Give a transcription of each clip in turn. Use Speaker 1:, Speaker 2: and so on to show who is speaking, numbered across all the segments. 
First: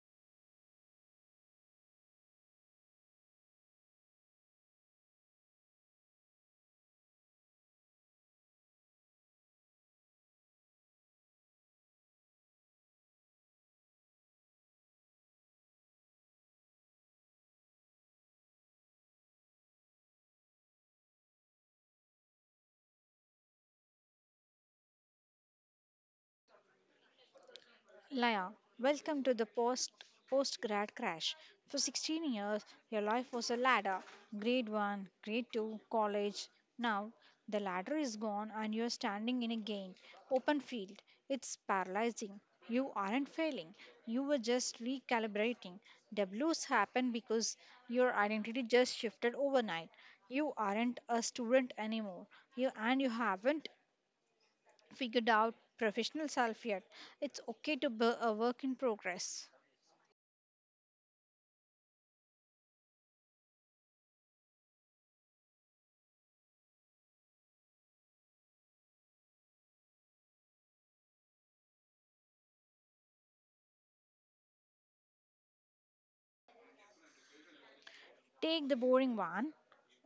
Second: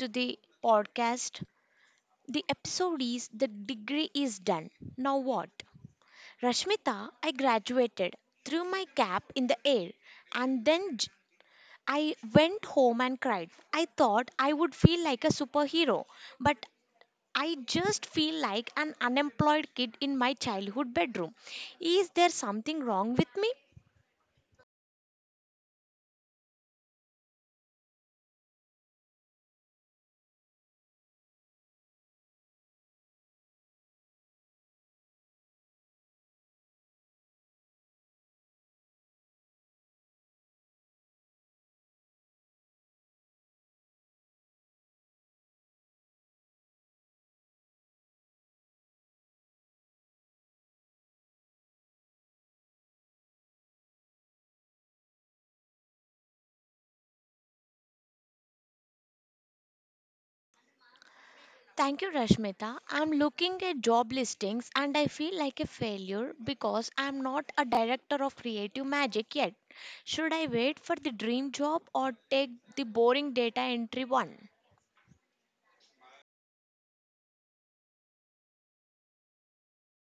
Speaker 1: to the podcast. The episode is The Degree is Done. Now what? Rashmita, I graduated, threw my cap in the air, and then j- I went home and cried. I thought I would feel like a superhero, but I just feel like an unemployed kid in my childhood bedroom. Is there something wrong with me?
Speaker 2: Laya, welcome to the post postgrad crash. For 16 years, your life was a ladder. Grade 1, grade 2, college. Now, the ladder is gone and you're standing in a game, open field. It's paralyzing. You aren't failing. You were just recalibrating. W's happen because your identity just shifted overnight. You aren't a student anymore. You haven't figured out professional self yet. It's okay to be a work in progress.
Speaker 1: Thank you, Rashmita. I'm looking at job listings and I feel like a failure because I'm not a director of creative magic yet. Should I wait for the dream job or take the boring data entry one?
Speaker 2: Take the boring one.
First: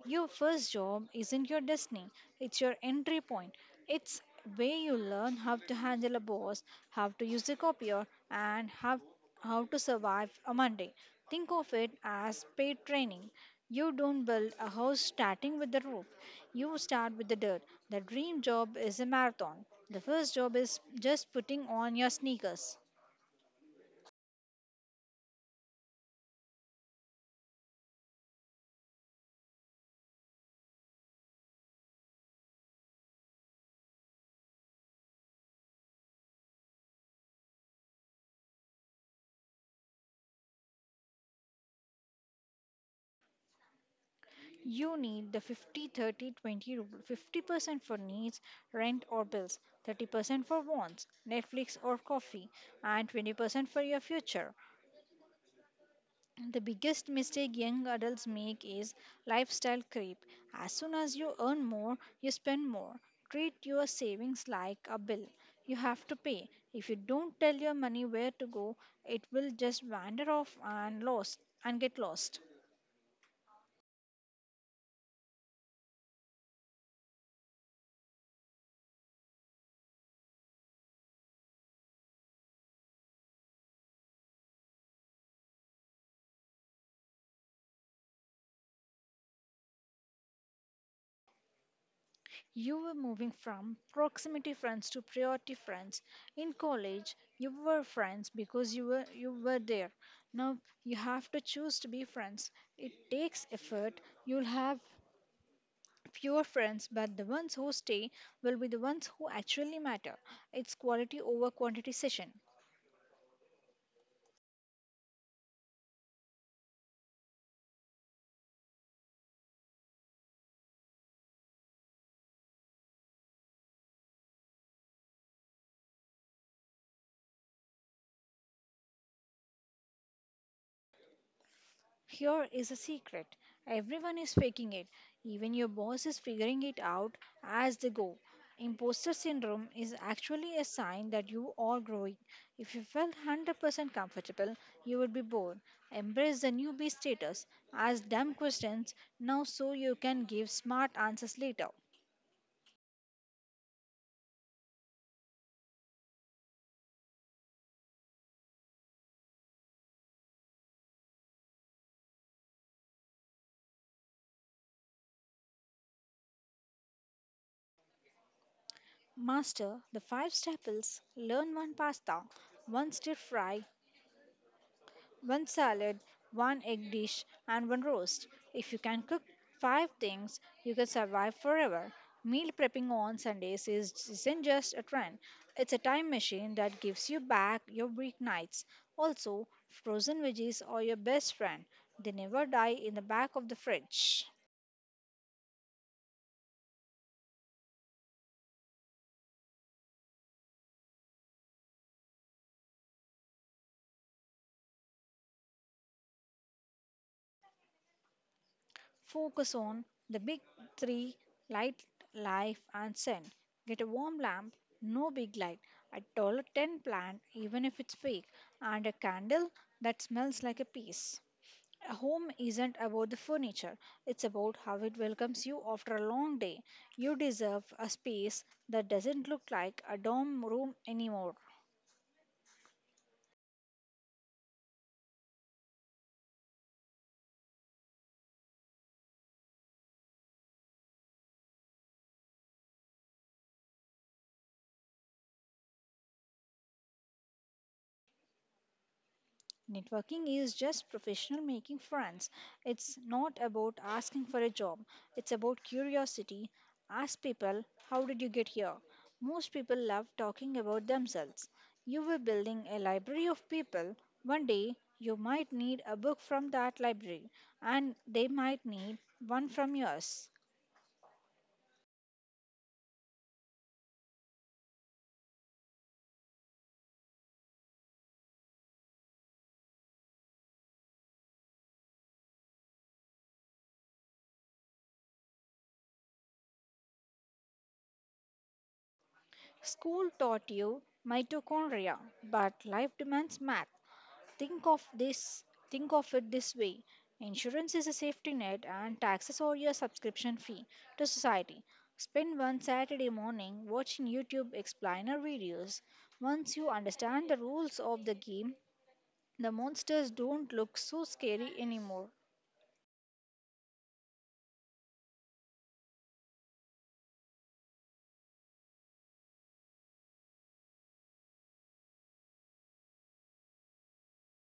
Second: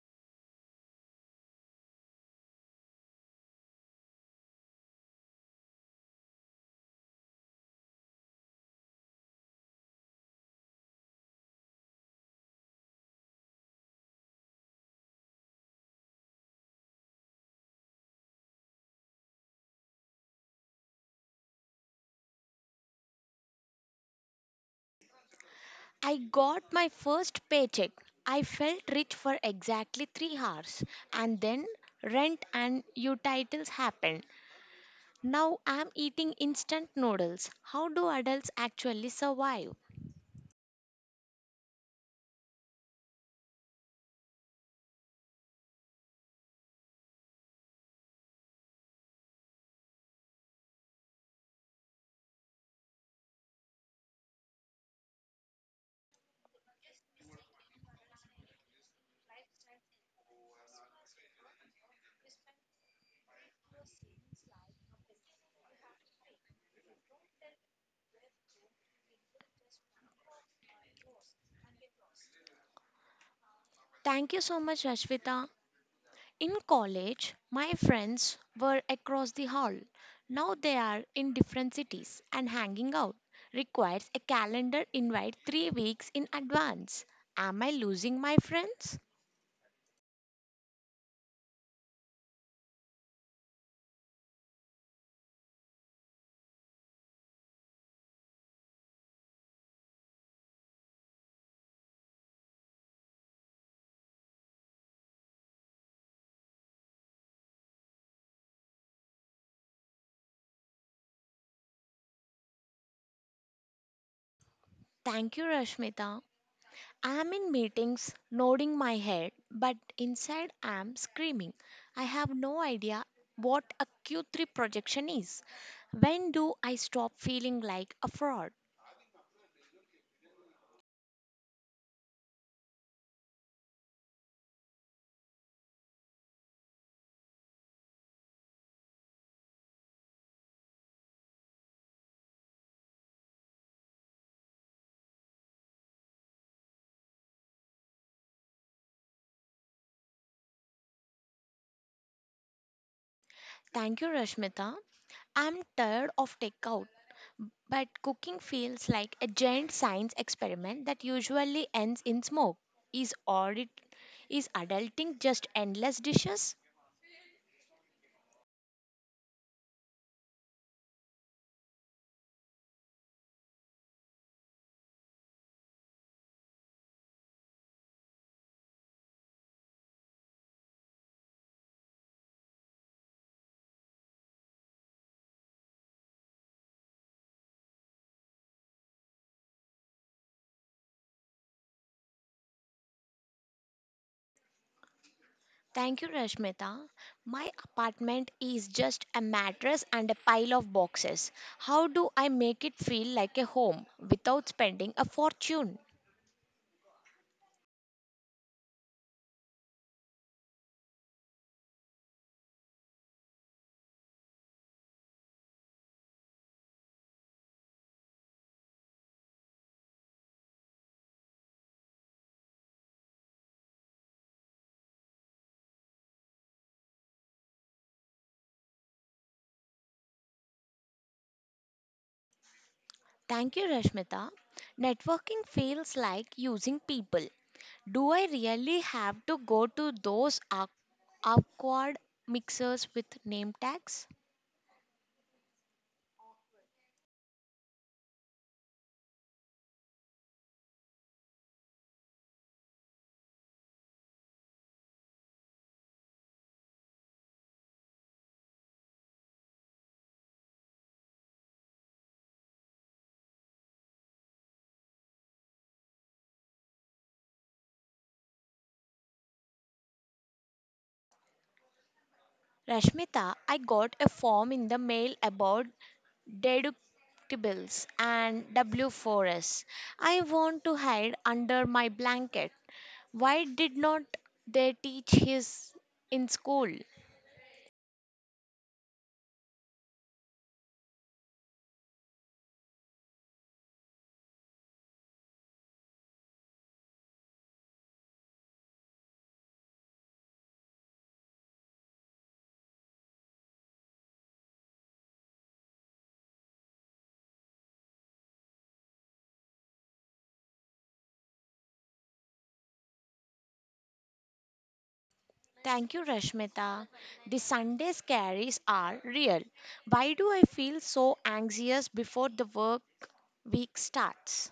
Speaker 2: Your first job isn't your destiny, it's your entry point. It's where you learn how to handle a boss, how to use a copier, and how to survive a Monday. Think of it as paid training. You don't build a house starting with the roof, you start with the dirt. The dream job is a marathon. The first job is just putting on your sneakers.
Speaker 1: I got my first paycheck. I felt rich for exactly 3 hours, and then rent and utilities happened. Now I'm eating instant noodles. How do adults actually survive?
Speaker 2: You need the 50 30 20 rule. 50% for needs, rent or bills, 30% for wants, Netflix or coffee, and 20% for your future. The biggest mistake young adults make is lifestyle creep. As soon as you earn more, you spend more. Treat your savings like a bill you have to pay. If you don't tell your money where to go, it will just wander off and lost and get lost.
Speaker 1: Thank you so much, Rashmita. In college, my friends were across the hall. Now they are in different cities and hanging out requires a calendar invite 3 weeks in advance. Am I losing my friends?
Speaker 2: You were moving from proximity friends to priority friends. In college, you were friends because you were there. Now you have to choose to be friends. It takes effort. You'll have fewer friends, but the ones who stay will be the ones who actually matter. It's quality over quantity session.
Speaker 1: Thank you, Rashmita. I am in meetings, nodding my head, but inside I am screaming. I have no idea what a Q3 projection is. When do I stop feeling like a fraud?
Speaker 2: Here is a secret: everyone is faking it, even your boss is figuring it out as they go. Imposter syndrome is actually a sign that you are growing. If you felt 100% comfortable, you would be bored. Embrace the newbie status. Ask dumb questions now so you can give smart answers later.
Speaker 1: Thank you, Rashmita. I'm tired of takeout, but cooking feels like a giant science experiment that usually ends in smoke. Is audit is adulting just endless dishes?
Speaker 2: Master the five staples, learn one pasta, one stir fry, one salad, one egg dish, and one roast. If you can cook five things, you can survive forever. Meal prepping on Sundays isn't just a trend, it's a time machine that gives you back your weeknights. Also, frozen veggies are your best friend, they never die in the back of the fridge.
Speaker 1: Thank you, Rashmita. My apartment is just a mattress and a pile of boxes. How do I make it feel like a home without spending a fortune?
Speaker 2: Focus on the big three: light, life, and scent. Get a warm lamp, no big light, a $10 plant, even if it's fake, and a candle that smells like a peace. A home isn't about the furniture, it's about how it welcomes you after a long day. You deserve a space that doesn't look like a dorm room anymore.
Speaker 1: Thank you, Rashmita. Networking feels like using people. Do I really have to go to those awkward mixers with name tags?
Speaker 2: Networking is just professional making friends. It's not about asking for a job. It's about curiosity. Ask people, how did you get here? Most people love talking about themselves. You were building a library of people. One day, you might need a book from that library, and they might need one from yours.
Speaker 1: Rashmita, I got a form in the mail about deductibles and W4s. I want to hide under my blanket. Why did not they teach his in school?
Speaker 2: School taught you mitochondria, but life demands math. Think of this think of it this way. Insurance is a safety net and taxes are your subscription fee to society. Spend one Saturday morning watching YouTube explainer videos. Once you understand the rules of the game, the monsters don't look so scary anymore.
Speaker 1: Thank you, Rashmita. The Sunday scaries are real. Why do I feel so anxious before the work week starts?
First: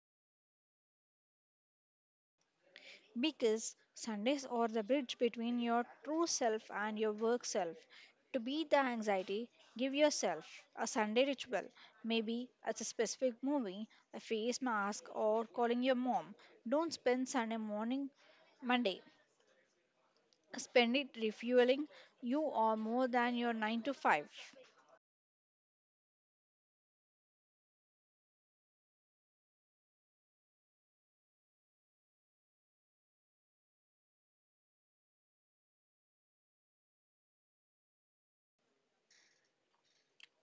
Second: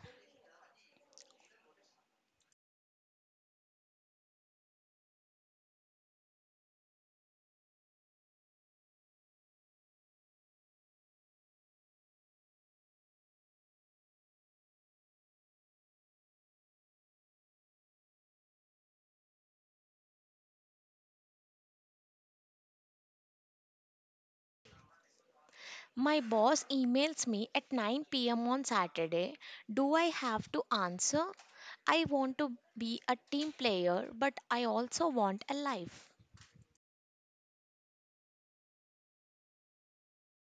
Speaker 2: Because Sundays are the bridge between your true self and your work self. To beat the anxiety, give yourself a Sunday ritual. Maybe it's a specific movie, a face mask, or calling your mom. Don't spend Sunday morning, Monday. Spend it refueling. You are more than your 9 to 5.
Speaker 1: My boss emails me at 9 p.m. on Saturday. Do I have to answer? I want to be a team player, but I also want a life.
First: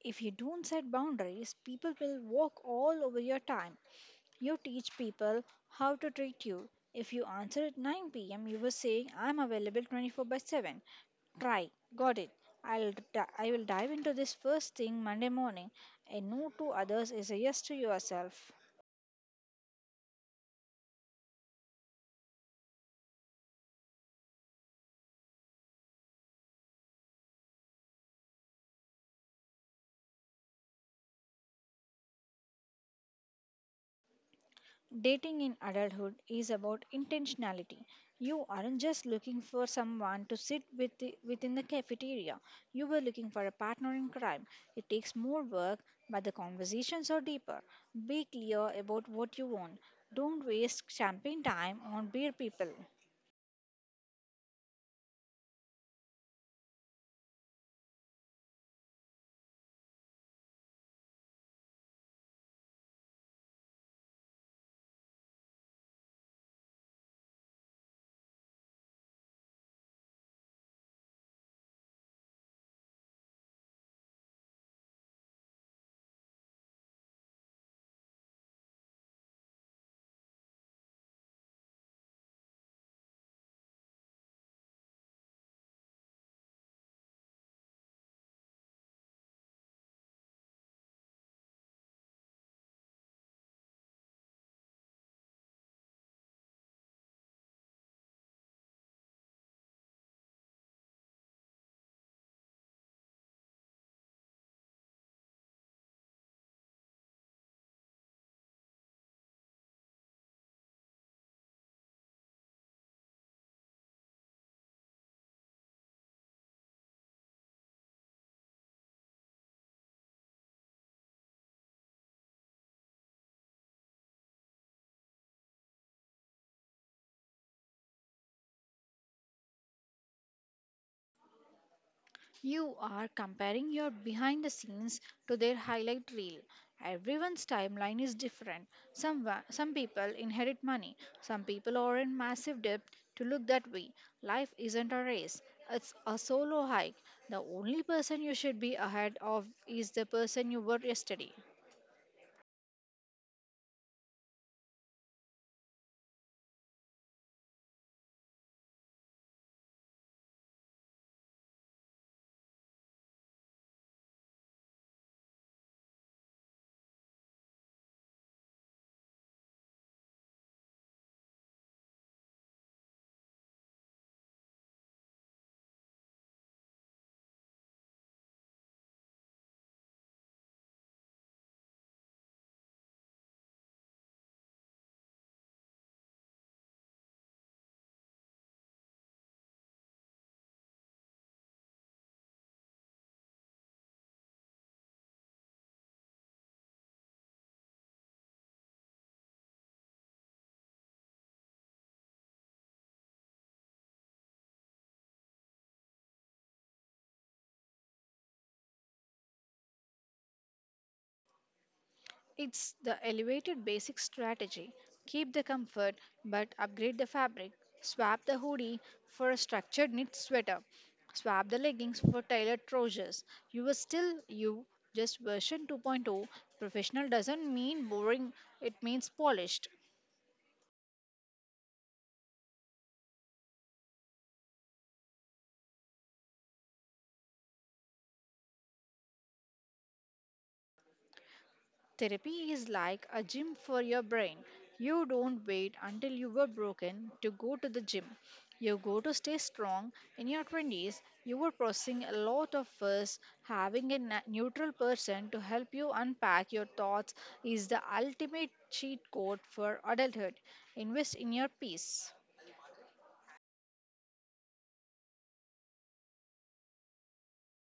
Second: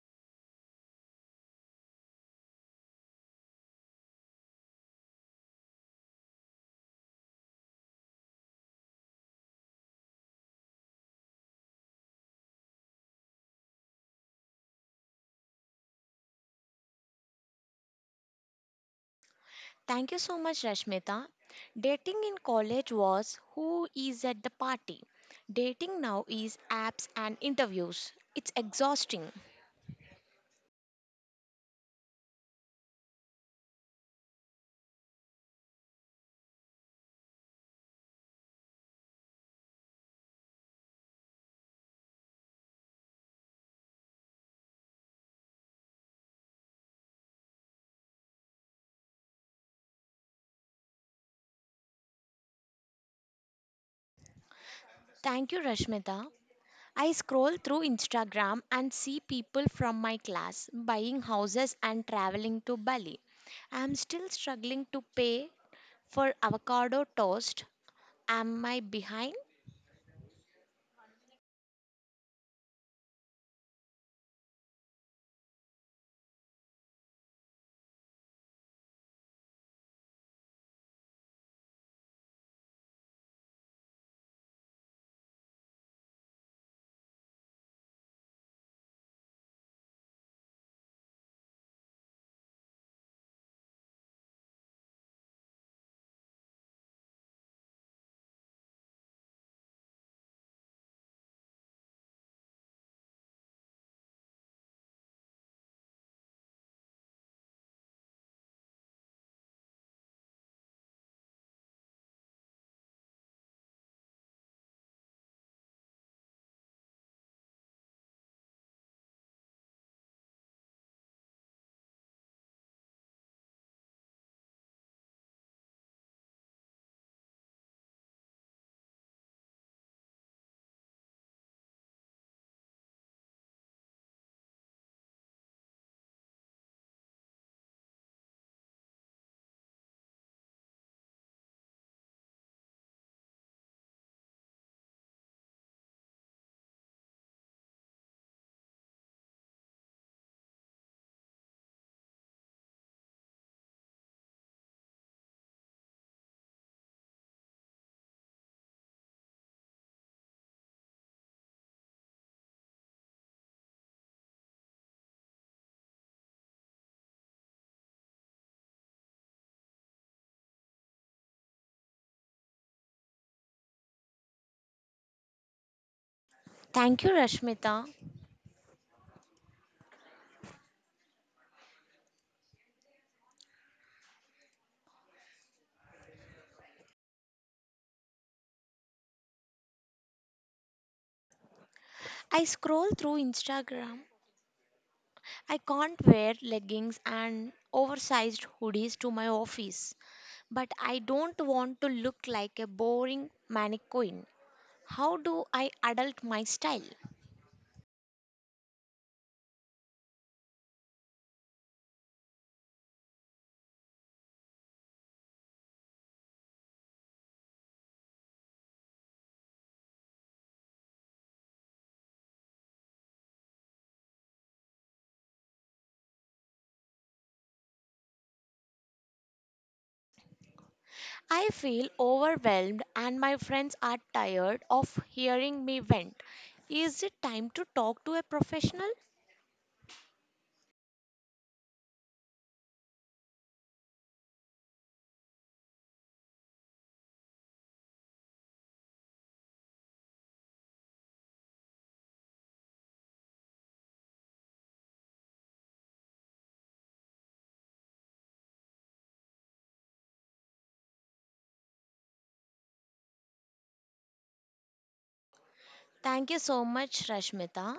Speaker 2: If you don't set boundaries, people will walk all over your time. You teach people how to treat you. If you answer at 9 p.m., you were saying, I'm available 24 by 7. Try, got it. I will dive into this first thing Monday morning. A no to others is a yes to yourself.
Speaker 1: Thank you so much, Rashmita. Dating in college was who is at the party. Dating now is apps and interviews. It's exhausting.
Speaker 2: Dating in adulthood is about intentionality. You aren't just looking for someone to sit within the cafeteria. You were looking for a partner in crime. It takes more work, but the conversations are deeper. Be clear about what you want. Don't waste champagne time on beer people.
Speaker 1: Thank you, Rashmita. I scroll through Instagram and see people from my class buying houses and traveling to Bali. I'm still struggling to pay for avocado toast. Am I behind?
Speaker 2: You are comparing your behind the scenes to their highlight reel. Everyone's timeline is different. Some people inherit money, some people are in massive debt to look that way. Life isn't a race, it's a solo hike. The only person you should be ahead of is the person you were yesterday.
Speaker 1: Thank you, Rashmita. I scroll through Instagram. I can't wear leggings and oversized hoodies to my office, but I don't want to look like a boring mannequin. How do I adult my style?
Speaker 2: It's the elevated basic strategy. Keep the comfort but upgrade the fabric. Swap the hoodie for a structured knit sweater. Swap the leggings for tailored trousers. You are still you, just version 2.0. Professional doesn't mean boring, it means polished.
Speaker 1: I feel overwhelmed and my friends are tired of hearing me vent. Is it time to talk to a professional?
Speaker 2: Therapy is like a gym for your brain. You don't wait until you were broken to go to the gym. You go to stay strong. In your 20s, you were processing a lot of fuss. Having a neutral person to help you unpack your thoughts is the ultimate cheat code for adulthood. Invest in your peace.
Speaker 1: Thank you so much, Rashmita.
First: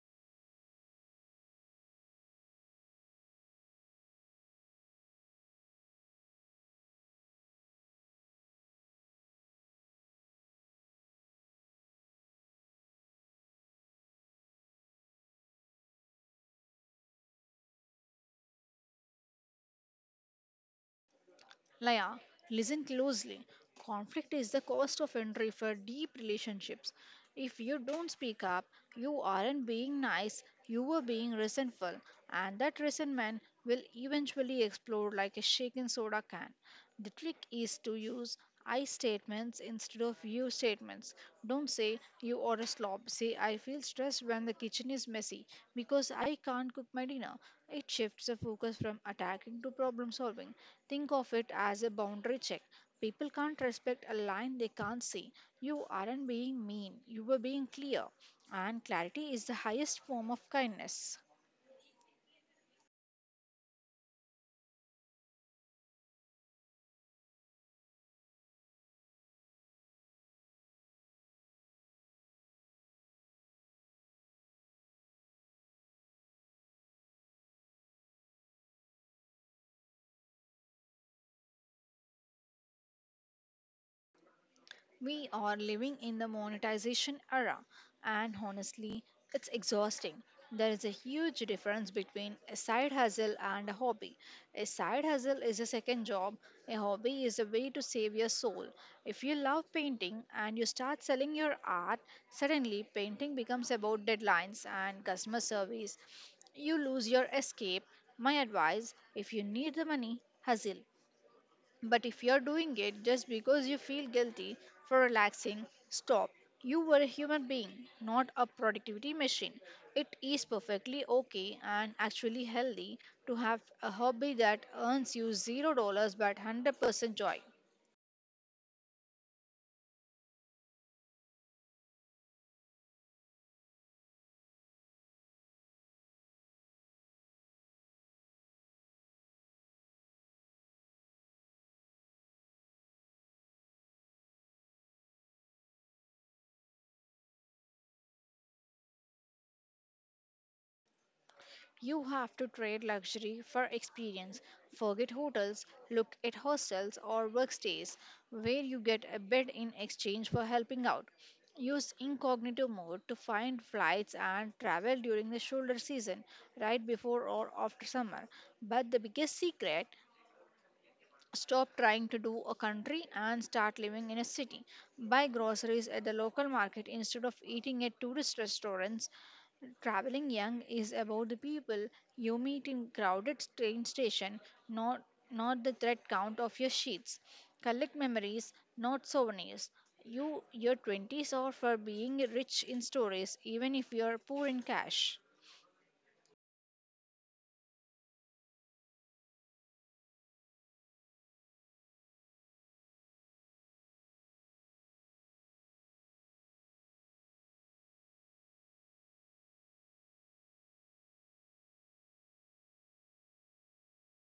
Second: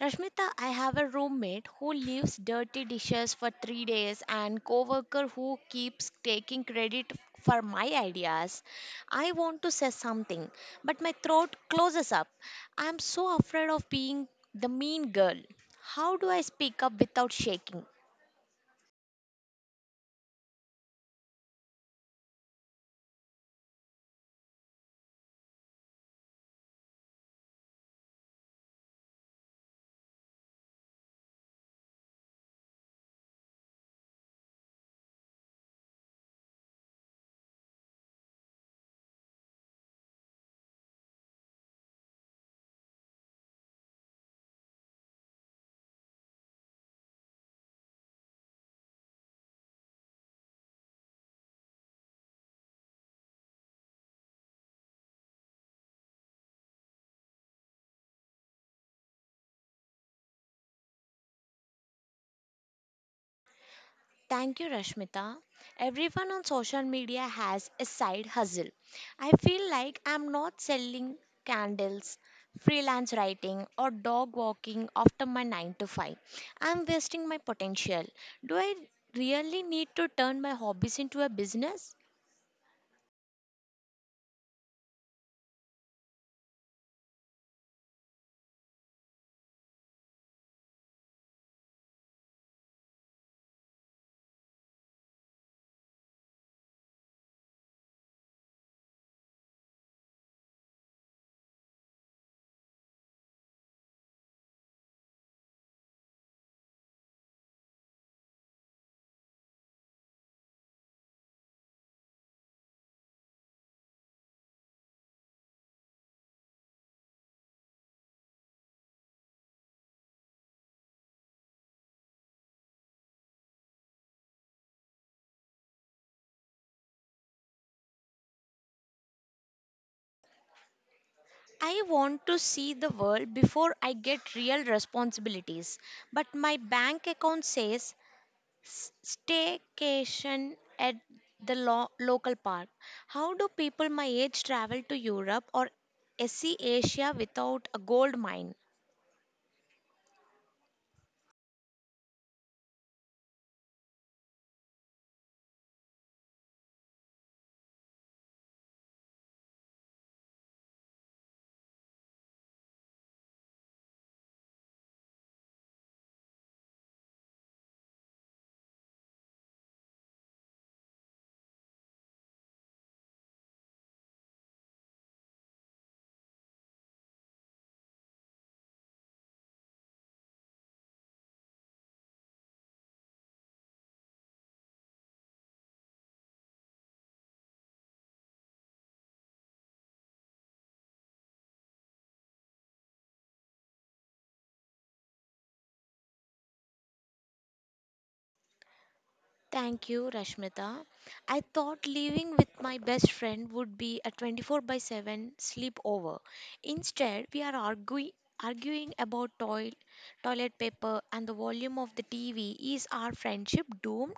Speaker 1: Rashmita, I have a roommate who leaves dirty dishes for 3 days and coworker who keeps taking credit for my ideas. I want to say something, but my throat closes up. I'm so afraid of being the mean girl. How do I speak up without shaking?
Speaker 2: Laya, listen closely. Conflict is the cost of entry for deep relationships. If you don't speak up, you aren't being nice, you are being resentful, and that resentment will eventually explode like a shaken soda can. The trick is to use I statements instead of you statements. Don't say you are a slob. Say I feel stressed when the kitchen is messy because I can't cook my dinner. It shifts the focus from attacking to problem solving. Think of it as a boundary check. People can't respect a line they can't see. You aren't being mean, you were being clear. And clarity is the highest form of kindness.
Speaker 1: Thank you, Rashmita. Everyone on social media has a side hustle. I feel like I'm not selling candles, freelance writing, or dog walking after my 9 to 5. I'm wasting my potential. Do I really need to turn my hobbies into a business?
Speaker 2: We are living in the monetization era, and honestly, it's exhausting. There is a huge difference between a side hustle and a hobby. A side hustle is a second job, a hobby is a way to save your soul. If you love painting and you start selling your art, suddenly painting becomes about deadlines and customer service. You lose your escape. My advice: if you need the money, hustle. But if you're doing it just because you feel guilty for relaxing, stop. You were a human being, not a productivity machine. It is perfectly okay and actually healthy to have a hobby that earns you $0 but 100% joy.
Speaker 1: I want to see the world before I get real responsibilities, but my bank account says staycation at the local park. How do people my age travel to Europe or SE Asia without a gold mine?
Speaker 2: You have to trade luxury for experience. Forget hotels, look at hostels or workstays where you get a bed in exchange for helping out. Use incognito mode to find flights and travel during the shoulder season, right before or after summer. But the biggest secret: stop trying to do a country and start living in a city. Buy groceries at the local market instead of eating at tourist restaurants. Traveling young is about the people you meet in crowded train station, not not the thread count of your sheets. Collect memories, not souvenirs. Your twenties are for being rich in stories, even if you are poor in cash.
Speaker 1: Thank you, Rashmita. I thought living with my best friend would be a 24 by 7 sleepover. Instead, we are arguing about toilet paper and the volume of the TV. Is our friendship doomed?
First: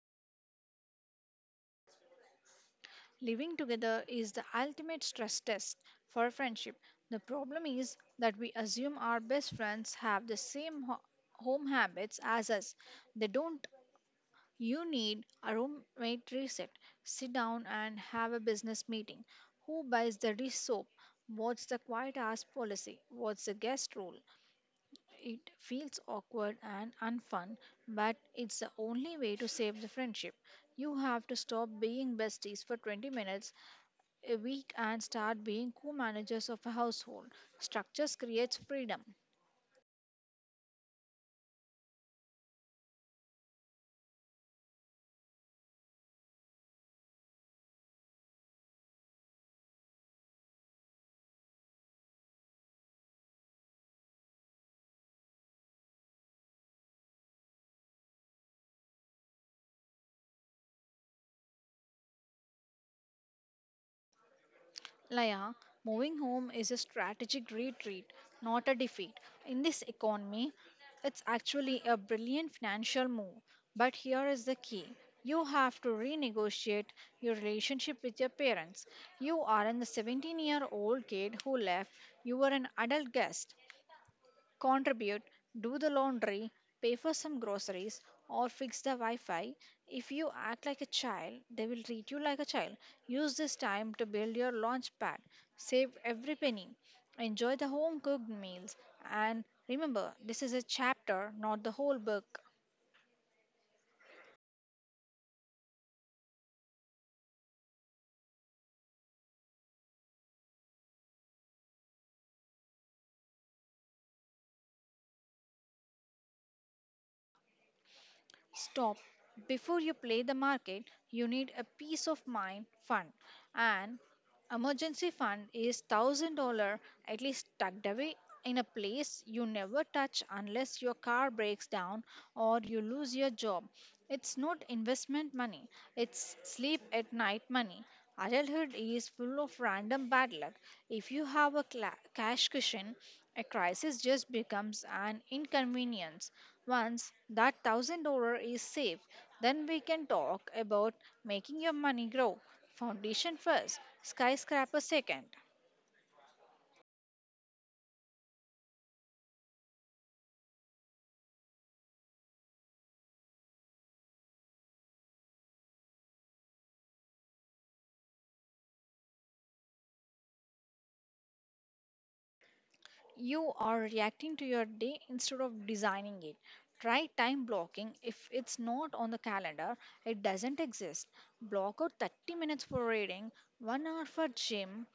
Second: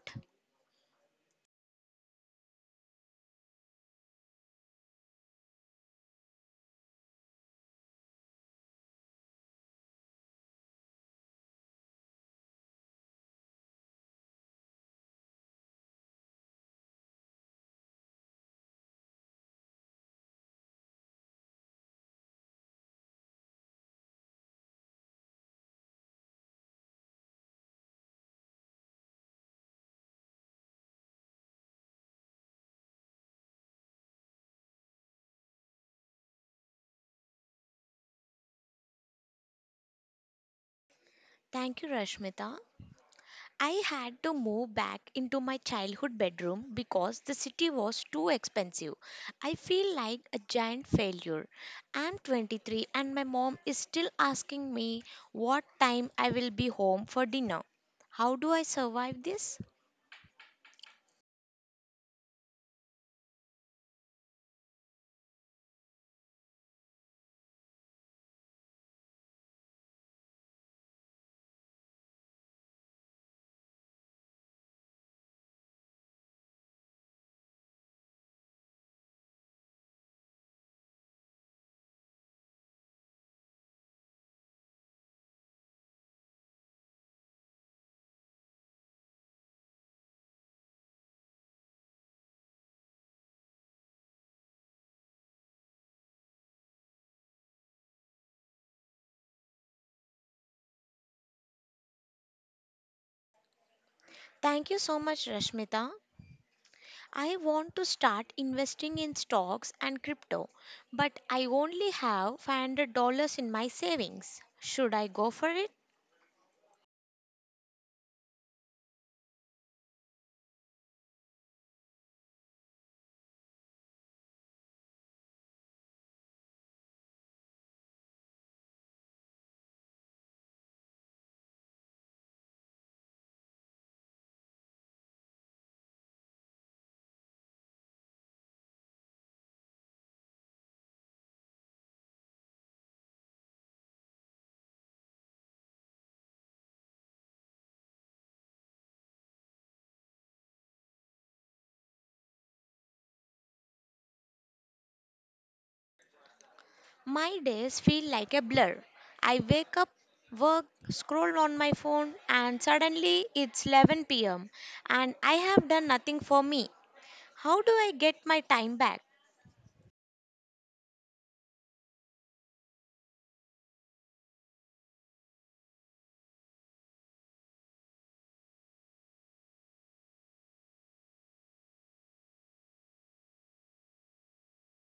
Speaker 2: Living together is the ultimate stress test for friendship. The problem is that we assume our best friends have the same home habits as us. They don't. You need a roommate reset. Sit down and have a business meeting. Who buys the dish soap? What's the quiet hours policy? What's the guest rule? It feels awkward and unfun, but it's the only way to save the friendship. You have to stop being besties for 20 minutes a week and start being co-managers of a household. Structures creates freedom.
Speaker 1: Thank you, Rashmita. I had to move back into my childhood bedroom because the city was too expensive. I feel like a giant failure. I'm 23 and my mom is still asking me what time I will be home for dinner. How do I survive this?
Speaker 2: Laya, moving home is a strategic retreat, not a defeat. In this economy, it's actually a brilliant financial move. But here is the key. You have to renegotiate your relationship with your parents. You aren't the 17-year-old kid who left, you were an adult guest. Contribute, do the laundry, pay for some groceries, or fix the Wi Fi. If you act like a child, they will treat you like a child. Use this time to build your launch pad. Save every penny. Enjoy the home cooked meals. And remember, this is a chapter, not the whole book.
Speaker 1: Thank you so much, Rashmita. I want to start investing in stocks and crypto, but I only have $500 in my savings. Should I go for it?
Speaker 2: Stop. Before you play the market, you need a peace of mind fund. And emergency fund is $1,000 at least, tucked away in a place you never touch unless your car breaks down or you lose your job. It's not investment money, it's sleep at night money. Adulthood is full of random bad luck. If you have a cla cash cushion, a crisis just becomes an inconvenience. Once that $1,000 is safe, then we can talk about making your money grow. Foundation first, skyscraper second.
Speaker 1: My days feel like a blur. I wake up, work, scroll on my phone, and suddenly it's 11 p.m. and I have done nothing for me. How do I get my time back?
Speaker 2: You are reacting to your day instead of designing it. Try time blocking. If it's not on the calendar, it doesn't exist. Block out 30 minutes for reading, 1 hour for gym,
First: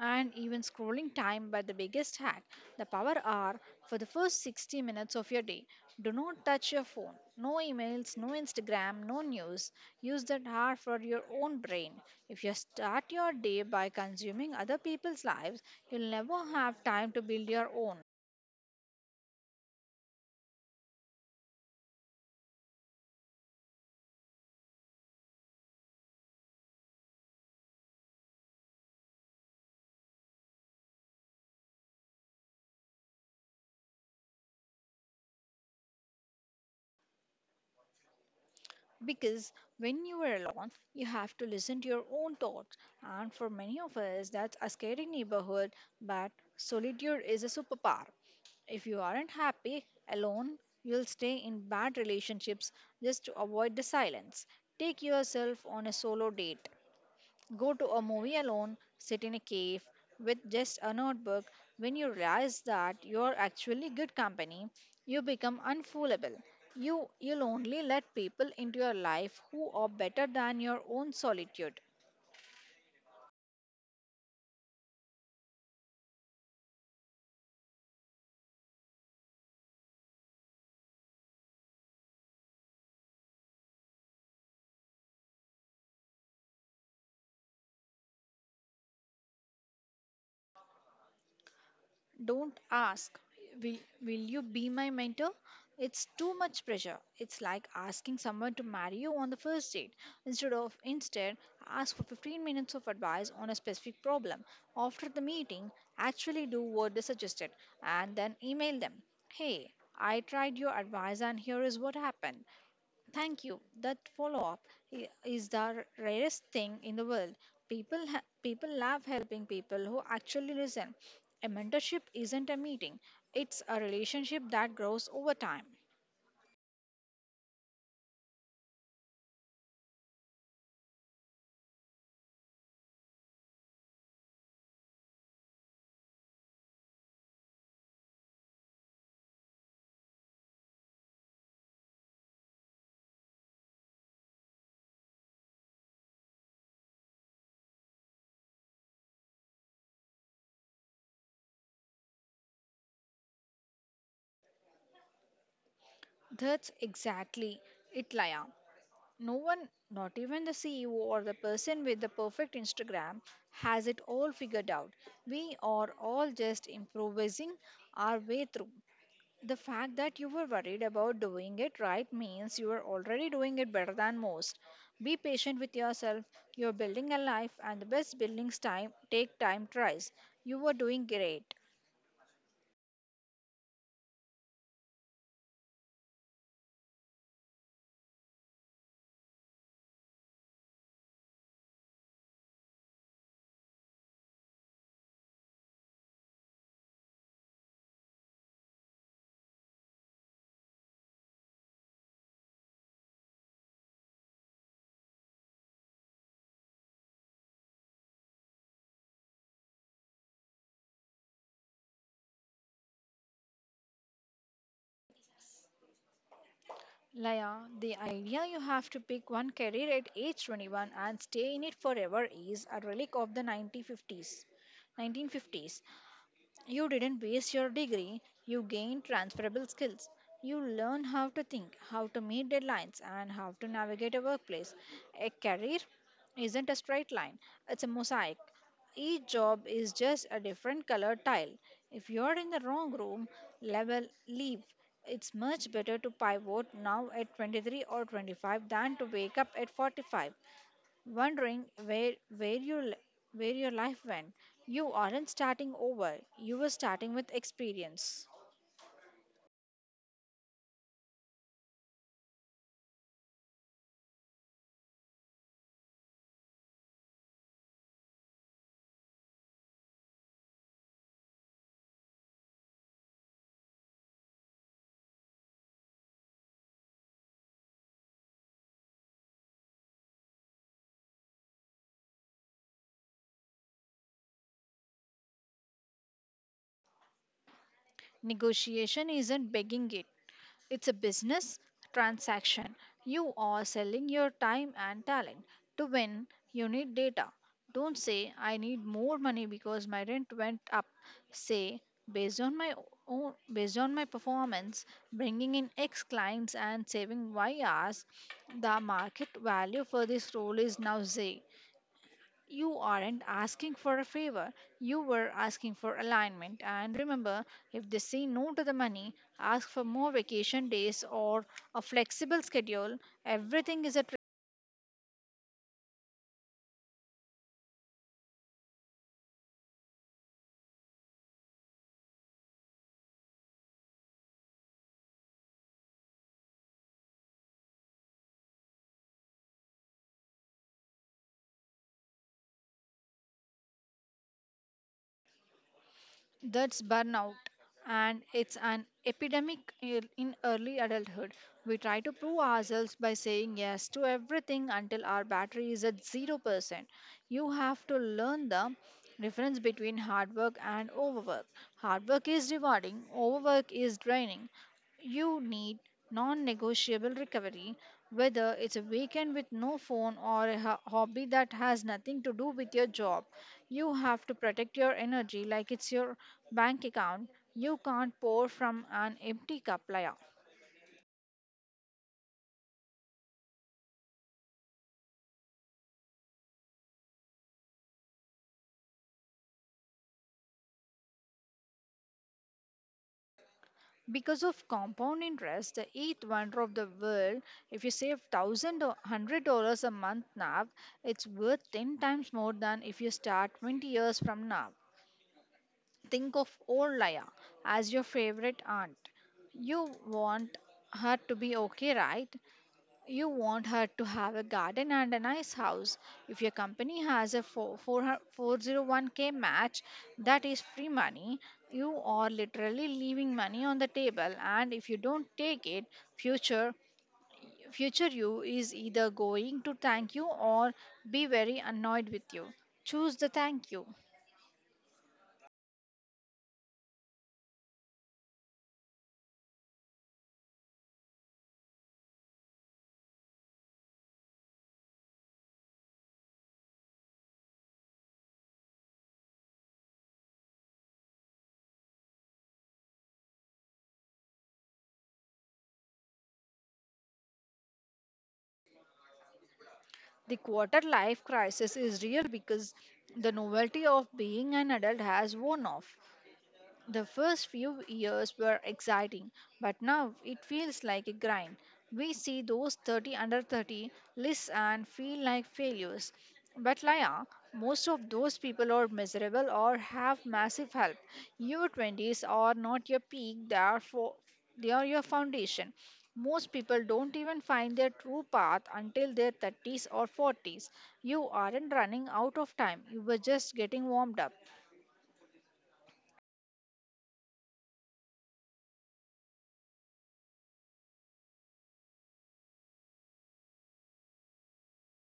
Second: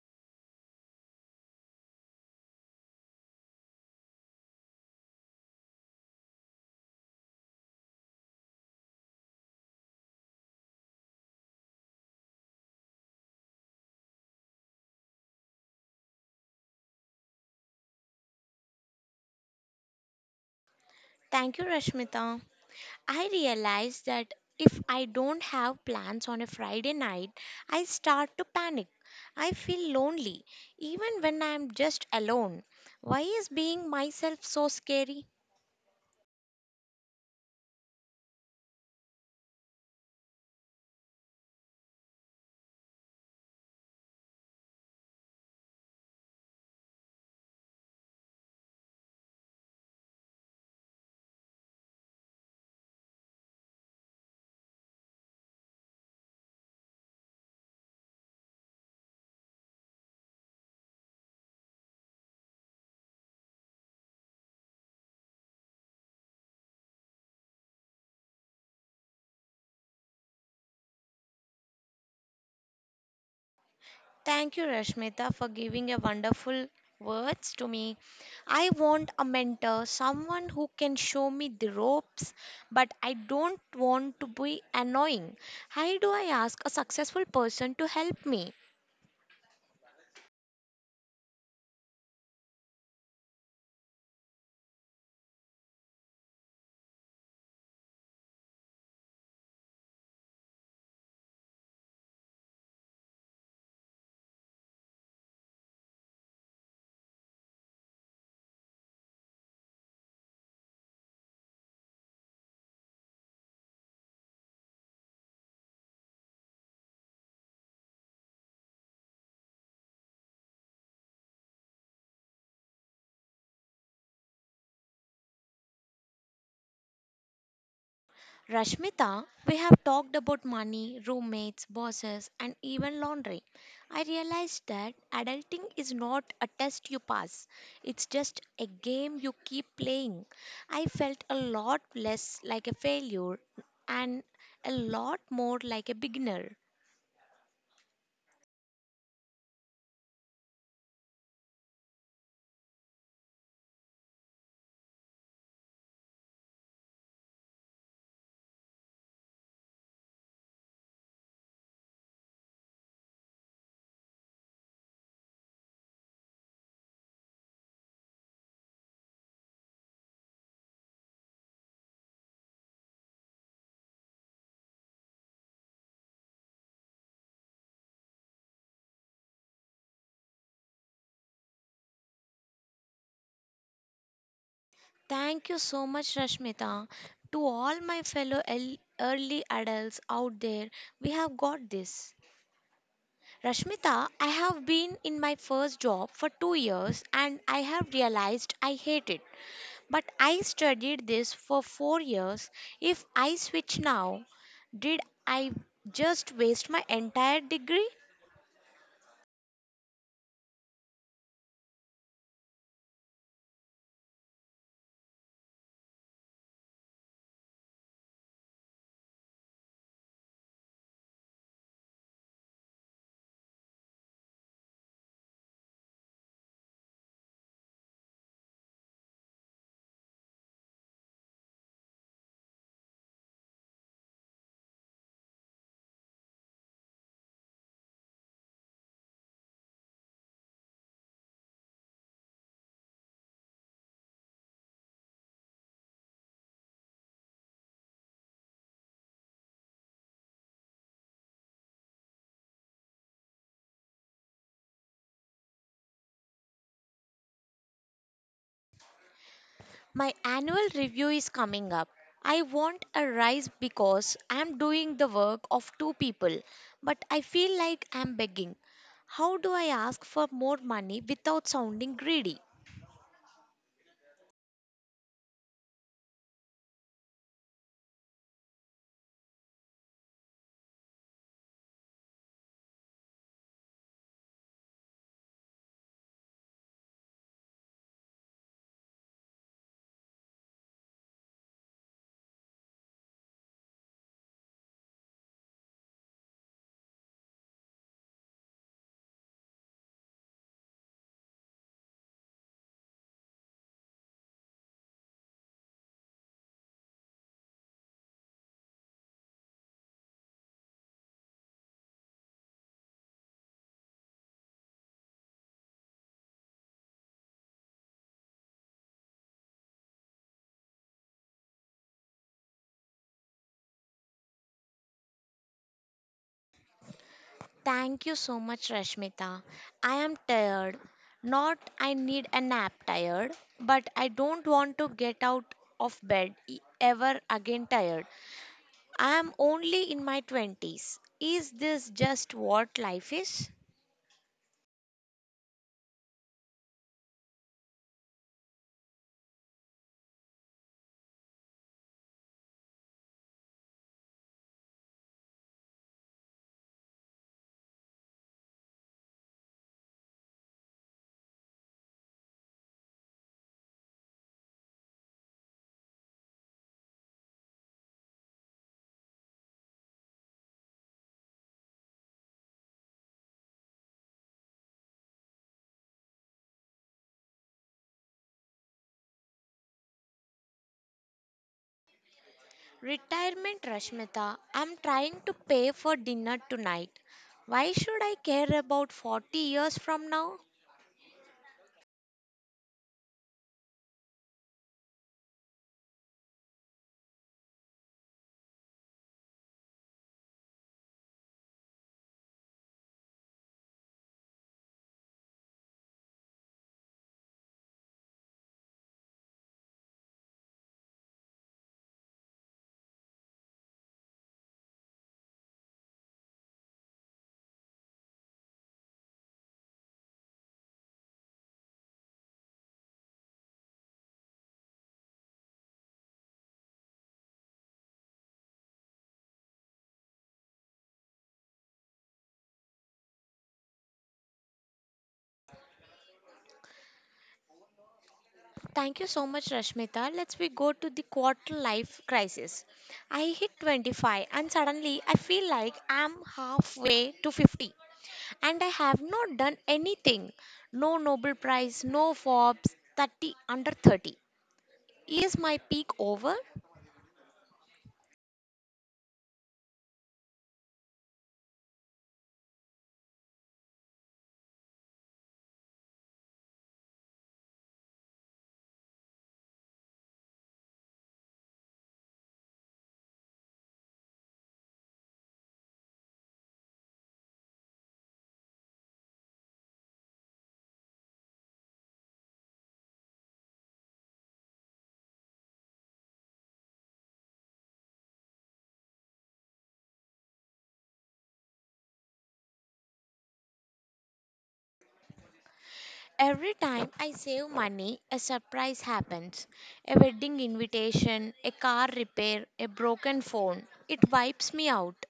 Speaker 2: and even scrolling time by the biggest hack, the power hour. For the first 60 minutes of your day, do not touch your phone. No emails, no Instagram, no news. Use that hour for your own brain. If you start your day by consuming other people's lives, you'll never have time to build your own.
Speaker 1: Thank you, Rashmita. I realize that if I don't have plans on a Friday night, I start to panic. I feel lonely, even when I'm just alone. Why is being myself so scary?
Speaker 2: Because when you are alone, you have to listen to your own thoughts, and for many of us, that's a scary neighborhood. But solitude is a superpower. If you aren't happy alone, you'll stay in bad relationships just to avoid the silence. Take yourself on a solo date. Go to a movie alone, sit in a cave with just a notebook. When you realize that you're actually good company, you become unfoolable. You'll only let people into your life who are better than your own solitude.
Speaker 1: Thank you, Rashmita, for giving a wonderful words to me. I want a mentor, someone who can show me the ropes, but I don't want to be annoying. How do I ask a successful person to help me?
Speaker 2: Don't ask, will you be my mentor? It's too much pressure. It's like asking someone to marry you on the first date. Instead of instead, Ask for 15 minutes of advice on a specific problem. After the meeting, actually do what they suggested and then email them. Hey, I tried your advice and here is what happened. Thank you. That follow up is the rarest thing in the world. People love helping people who actually listen. A mentorship isn't a meeting. It's a relationship that grows over time.
Speaker 1: Rashmita, we have talked about money, roommates, bosses, and even laundry. I realized that adulting is not a test you pass, it's just a game you keep playing. I felt a lot less like a failure and a lot more like a beginner.
Speaker 2: That's exactly it, Laya. No one, not even the CEO or the person with the perfect Instagram, has it all figured out. We are all just improvising our way through. The fact that you were worried about doing it right means you are already doing it better than most. Be patient with yourself. You're building a life, and the best buildings time take time tries. You are doing great.
Speaker 1: Thank you so much, Rashmita. To all my fellow early adults out there, we have got this. Rashmita, I have been in my first job for 2 years and I have realized I hate it. But I studied this for 4 years. If I switch now, did I just waste my entire degree?
Speaker 2: Laya, the idea you have to pick one career at age 21 and stay in it forever is a relic of the 1950s. 1950s. You didn't waste your degree, you gained transferable skills. You learn how to think, how to meet deadlines, and how to navigate a workplace. A career isn't a straight line, it's a mosaic. Each job is just a different colored tile. If you're in the wrong room, level leave. It's much better to pivot now at 23 or 25 than to wake up at 45 wondering where where your life went. You aren't starting over. You were starting with experience.
Speaker 1: My annual review is coming up. I want a rise because I'm doing the work of two people, but I feel like I'm begging. How do I ask for more money without sounding greedy?
Speaker 2: Negotiation isn't begging it. It's a business transaction. You are selling your time and talent. To win, you need data. Don't say, I need more money because my rent went up. Say, based on my based on my performance, bringing in X clients and saving Y hours, the market value for this role is now Z. You aren't asking for a favor, you were asking for alignment. And remember, if they say no to the money, ask for more vacation days or a flexible schedule. Everything is a...
Speaker 1: Thank you so much, Rashmita. I am tired. Not I need a nap tired, but I don't want to get out of bed ever again tired. I am only in my 20s. Is this just what life is?
Speaker 2: That's burnout, and it's an epidemic in early adulthood. We try to prove ourselves by saying yes to everything until our battery is at 0%. You have to learn the difference between hard work and overwork. Hard work is rewarding, overwork is draining. You need non negotiable recovery, whether it's a weekend with no phone or a hobby that has nothing to do with your job. You have to protect your energy like it's your bank account. You can't pour from an empty cup, Laya.
Speaker 1: Retirement, Rashmita. I'm trying to pay for dinner tonight. Why should I care about 40 years from now?
Speaker 2: Because of compound interest, the eighth wonder of the world, if you save $1,000 or $100 a month now, it's worth ten times more than if you start 20 years from now. Think of old Laya as your favorite aunt. You want her to be okay, right? You want her to have a garden and a nice house. If your company has a 401k match, that is free money. You are literally leaving money on the table, and if you don't take it, future future you is either going to thank you or be very annoyed with you. Choose the thank you.
Speaker 1: Thank you so much, Rashmita. Let's we go to the quarter life crisis. I hit 25 and suddenly I feel like I'm halfway to 50 and I have not done anything. No Nobel Prize, no Forbes, 30 under 30. Is my peak over?
Speaker 2: The quarter life crisis is real because the novelty of being an adult has worn off. The first few years were exciting, but now it feels like a grind. We see those 30 under 30 lists and feel like failures. But Laya, most of those people are miserable or have massive help. Your 20s are not your peak, they are your foundation. Most people don't even find their true path until their 30s or 40s. You aren't running out of time, you were just getting warmed up.
Speaker 1: Every time I save money, a surprise happens. A wedding invitation, a car repair, a broken phone. It wipes me out.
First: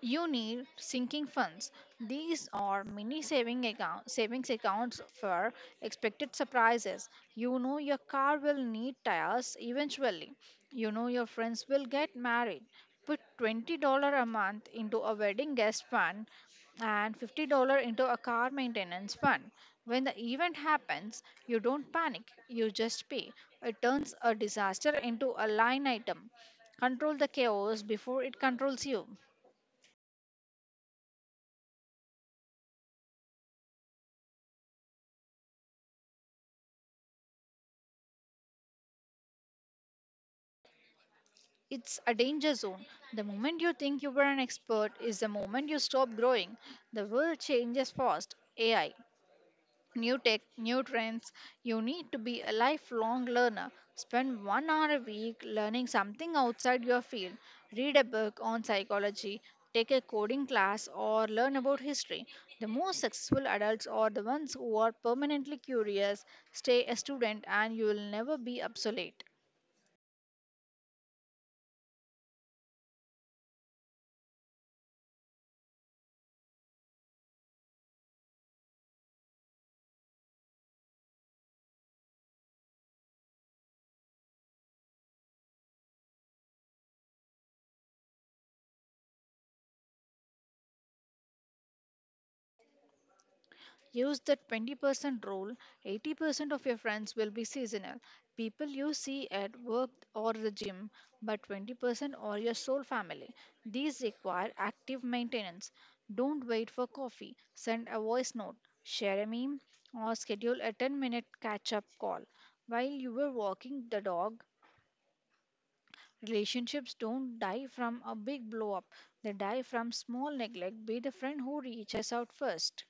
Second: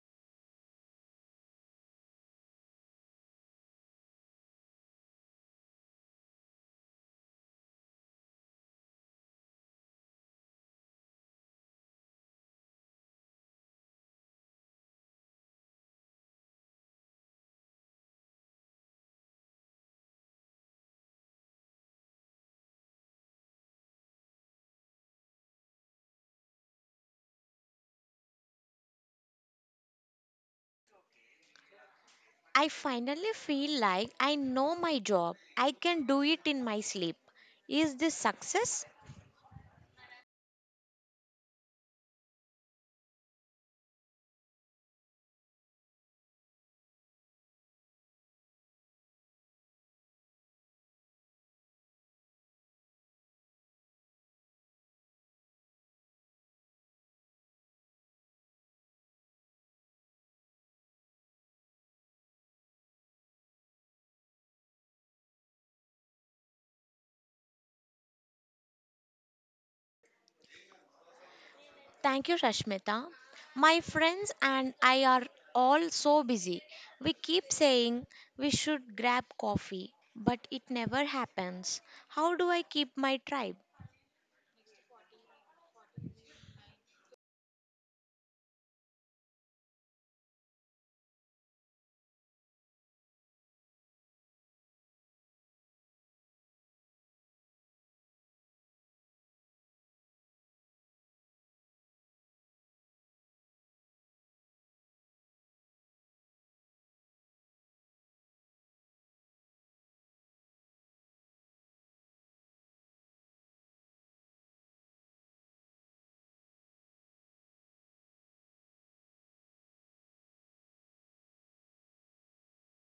Speaker 2: You need sinking funds. These are mini savings accounts for expected surprises. You know your car will need tires eventually. You know your friends will get married. Put $20 a month into a wedding guest fund and $50 into a car maintenance fund. When the event happens, you don't panic, you just pay. It turns a disaster into a line item. Control the chaos before it controls you.
Speaker 1: I finally feel like I know my job. I can do it in my sleep. Is this success?
Speaker 2: It's a danger zone. The moment you think you were an expert is the moment you stop growing. The world changes fast. AI, new tech, new trends. You need to be a lifelong learner. Spend 1 hour a week learning something outside your field. Read a book on psychology, take a coding class, or learn about history. The most successful adults are the ones who are permanently curious. Stay a student, and you will never be obsolete.
Speaker 1: Thank you, Rashmita. My friends and I are all so busy. We keep saying we should grab coffee, but it never happens. How do I keep my tribe?
Speaker 2: Use the 20% rule. 80% of your friends will be seasonal. People you see at work or the gym, but 20% are your soul family. These require active maintenance. Don't wait for coffee. Send a voice note, share a meme, or schedule a 10-minute catch up call while you were walking the dog. Relationships don't die from a big blow up, they die from small neglect. Be the friend who reaches out first.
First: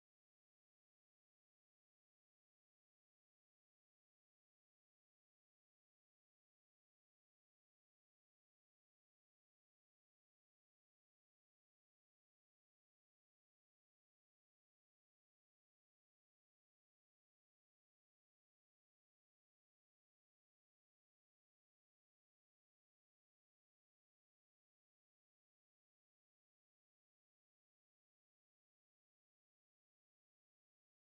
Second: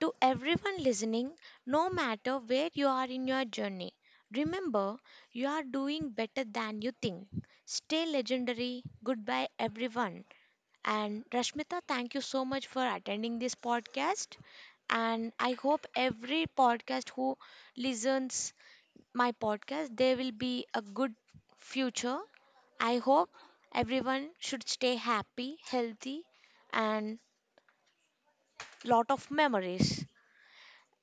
Speaker 1: To everyone listening, no matter where you are in your journey, remember you are doing better than you think. Stay legendary. Goodbye, everyone. And Rashmita, thank you so much for attending this podcast. And I hope every podcast who listens my podcast, there will be a good future. I hope everyone should stay happy, healthy, and lot of memories.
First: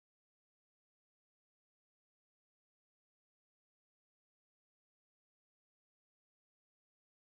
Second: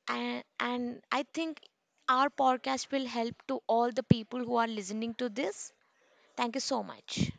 Speaker 1: And I think our podcast will help to all the people who are listening to this. Thank you so much.